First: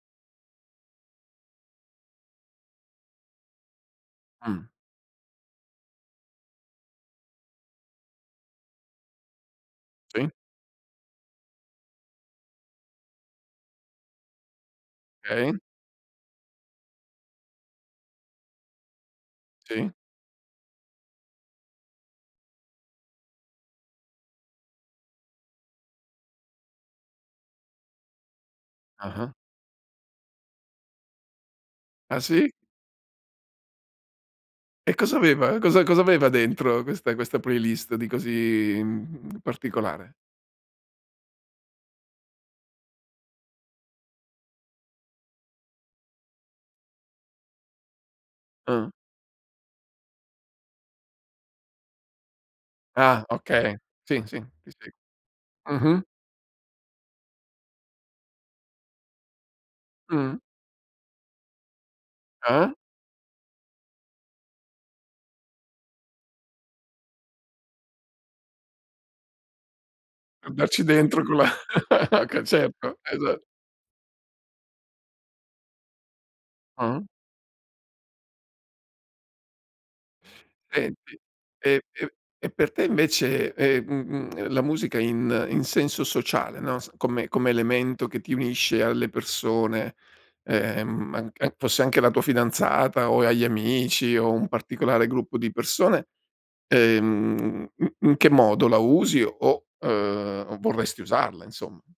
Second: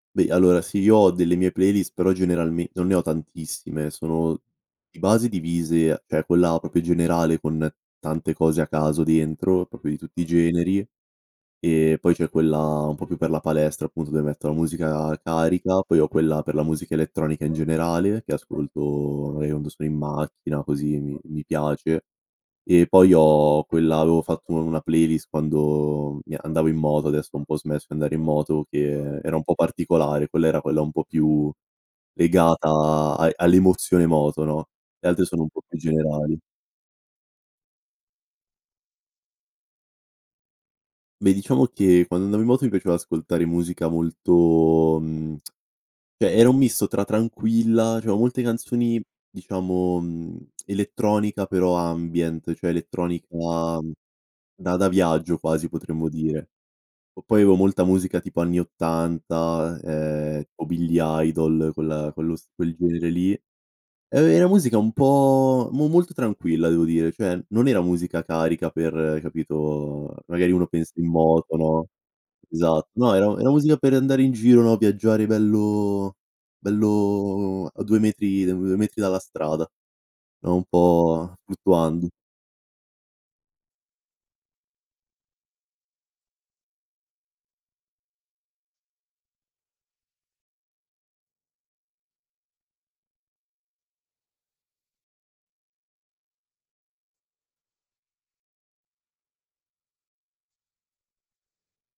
Beh, allora sì, io ho delle mie playlist, però generalme non ne ho tantissime. Sono Mh. di base divise, cioè quella proprio generale con tante cose a caso dentro, proprio di tutti i Sì. generi. E poi c'è quella un po' più per la palestra appunto dove metto la musica Okay. carica, poi ho quella per la musica elettronica in generale che ascolto magari quando sono Sì. in macchina così mi mi piace. E poi ho quella avevo fatto u una playlist quando mi andavo in moto, adesso ho un po' smesso di andare in moto che Ah-ah. era un po' particolare. Quella era quella un po' più Ah, sì? legata a all'emozione moto, no, E le cosa altre sono un aveva? po' più Cosa cosa aveva generali. dentro questa questa playlist di così, mhmm, particolare? Beh, diciamo che quando andavo in moto mi piaceva ascoltare musica molto, mhmm, cioè era un misto tra tranquilla, diciamo molte Ah. canzoni diciamo, mhmm, elettronica però ambient cioè Ah, elettronica ok, sì, sì, sì, da da sì. viaggio quasi Mh-mh. potremmo dire. O poi avevo molta musica tipo anni 80 Mh. eh, o Billy Idol, quella quello s Ah-ah. quel genere lì. Eh, è una musica un po' mo molto tranquilla devo dire, cioè non era musica carica per, capito, magari uno Andarci pensa in dentro con la moto, no, ho ca esatto. certo, No, era esatto. era musica per andare in giro, no? Viaggiare bello Ah-ah. bello a 2 metri a 2 metri dalla strada, no, un E di po' e fluttuando. e e per te invece, e mhmm, mhmm, la musica in in senso sociale, no, s come come elemento che ti unisce alle persone, ehm, ma anc an fosse anche la tua fidanzata, o agli amici, o un particolare gruppo di persone, ehm, mhmm, in che modo la usi, o uhm, o vorresti usarla insomma?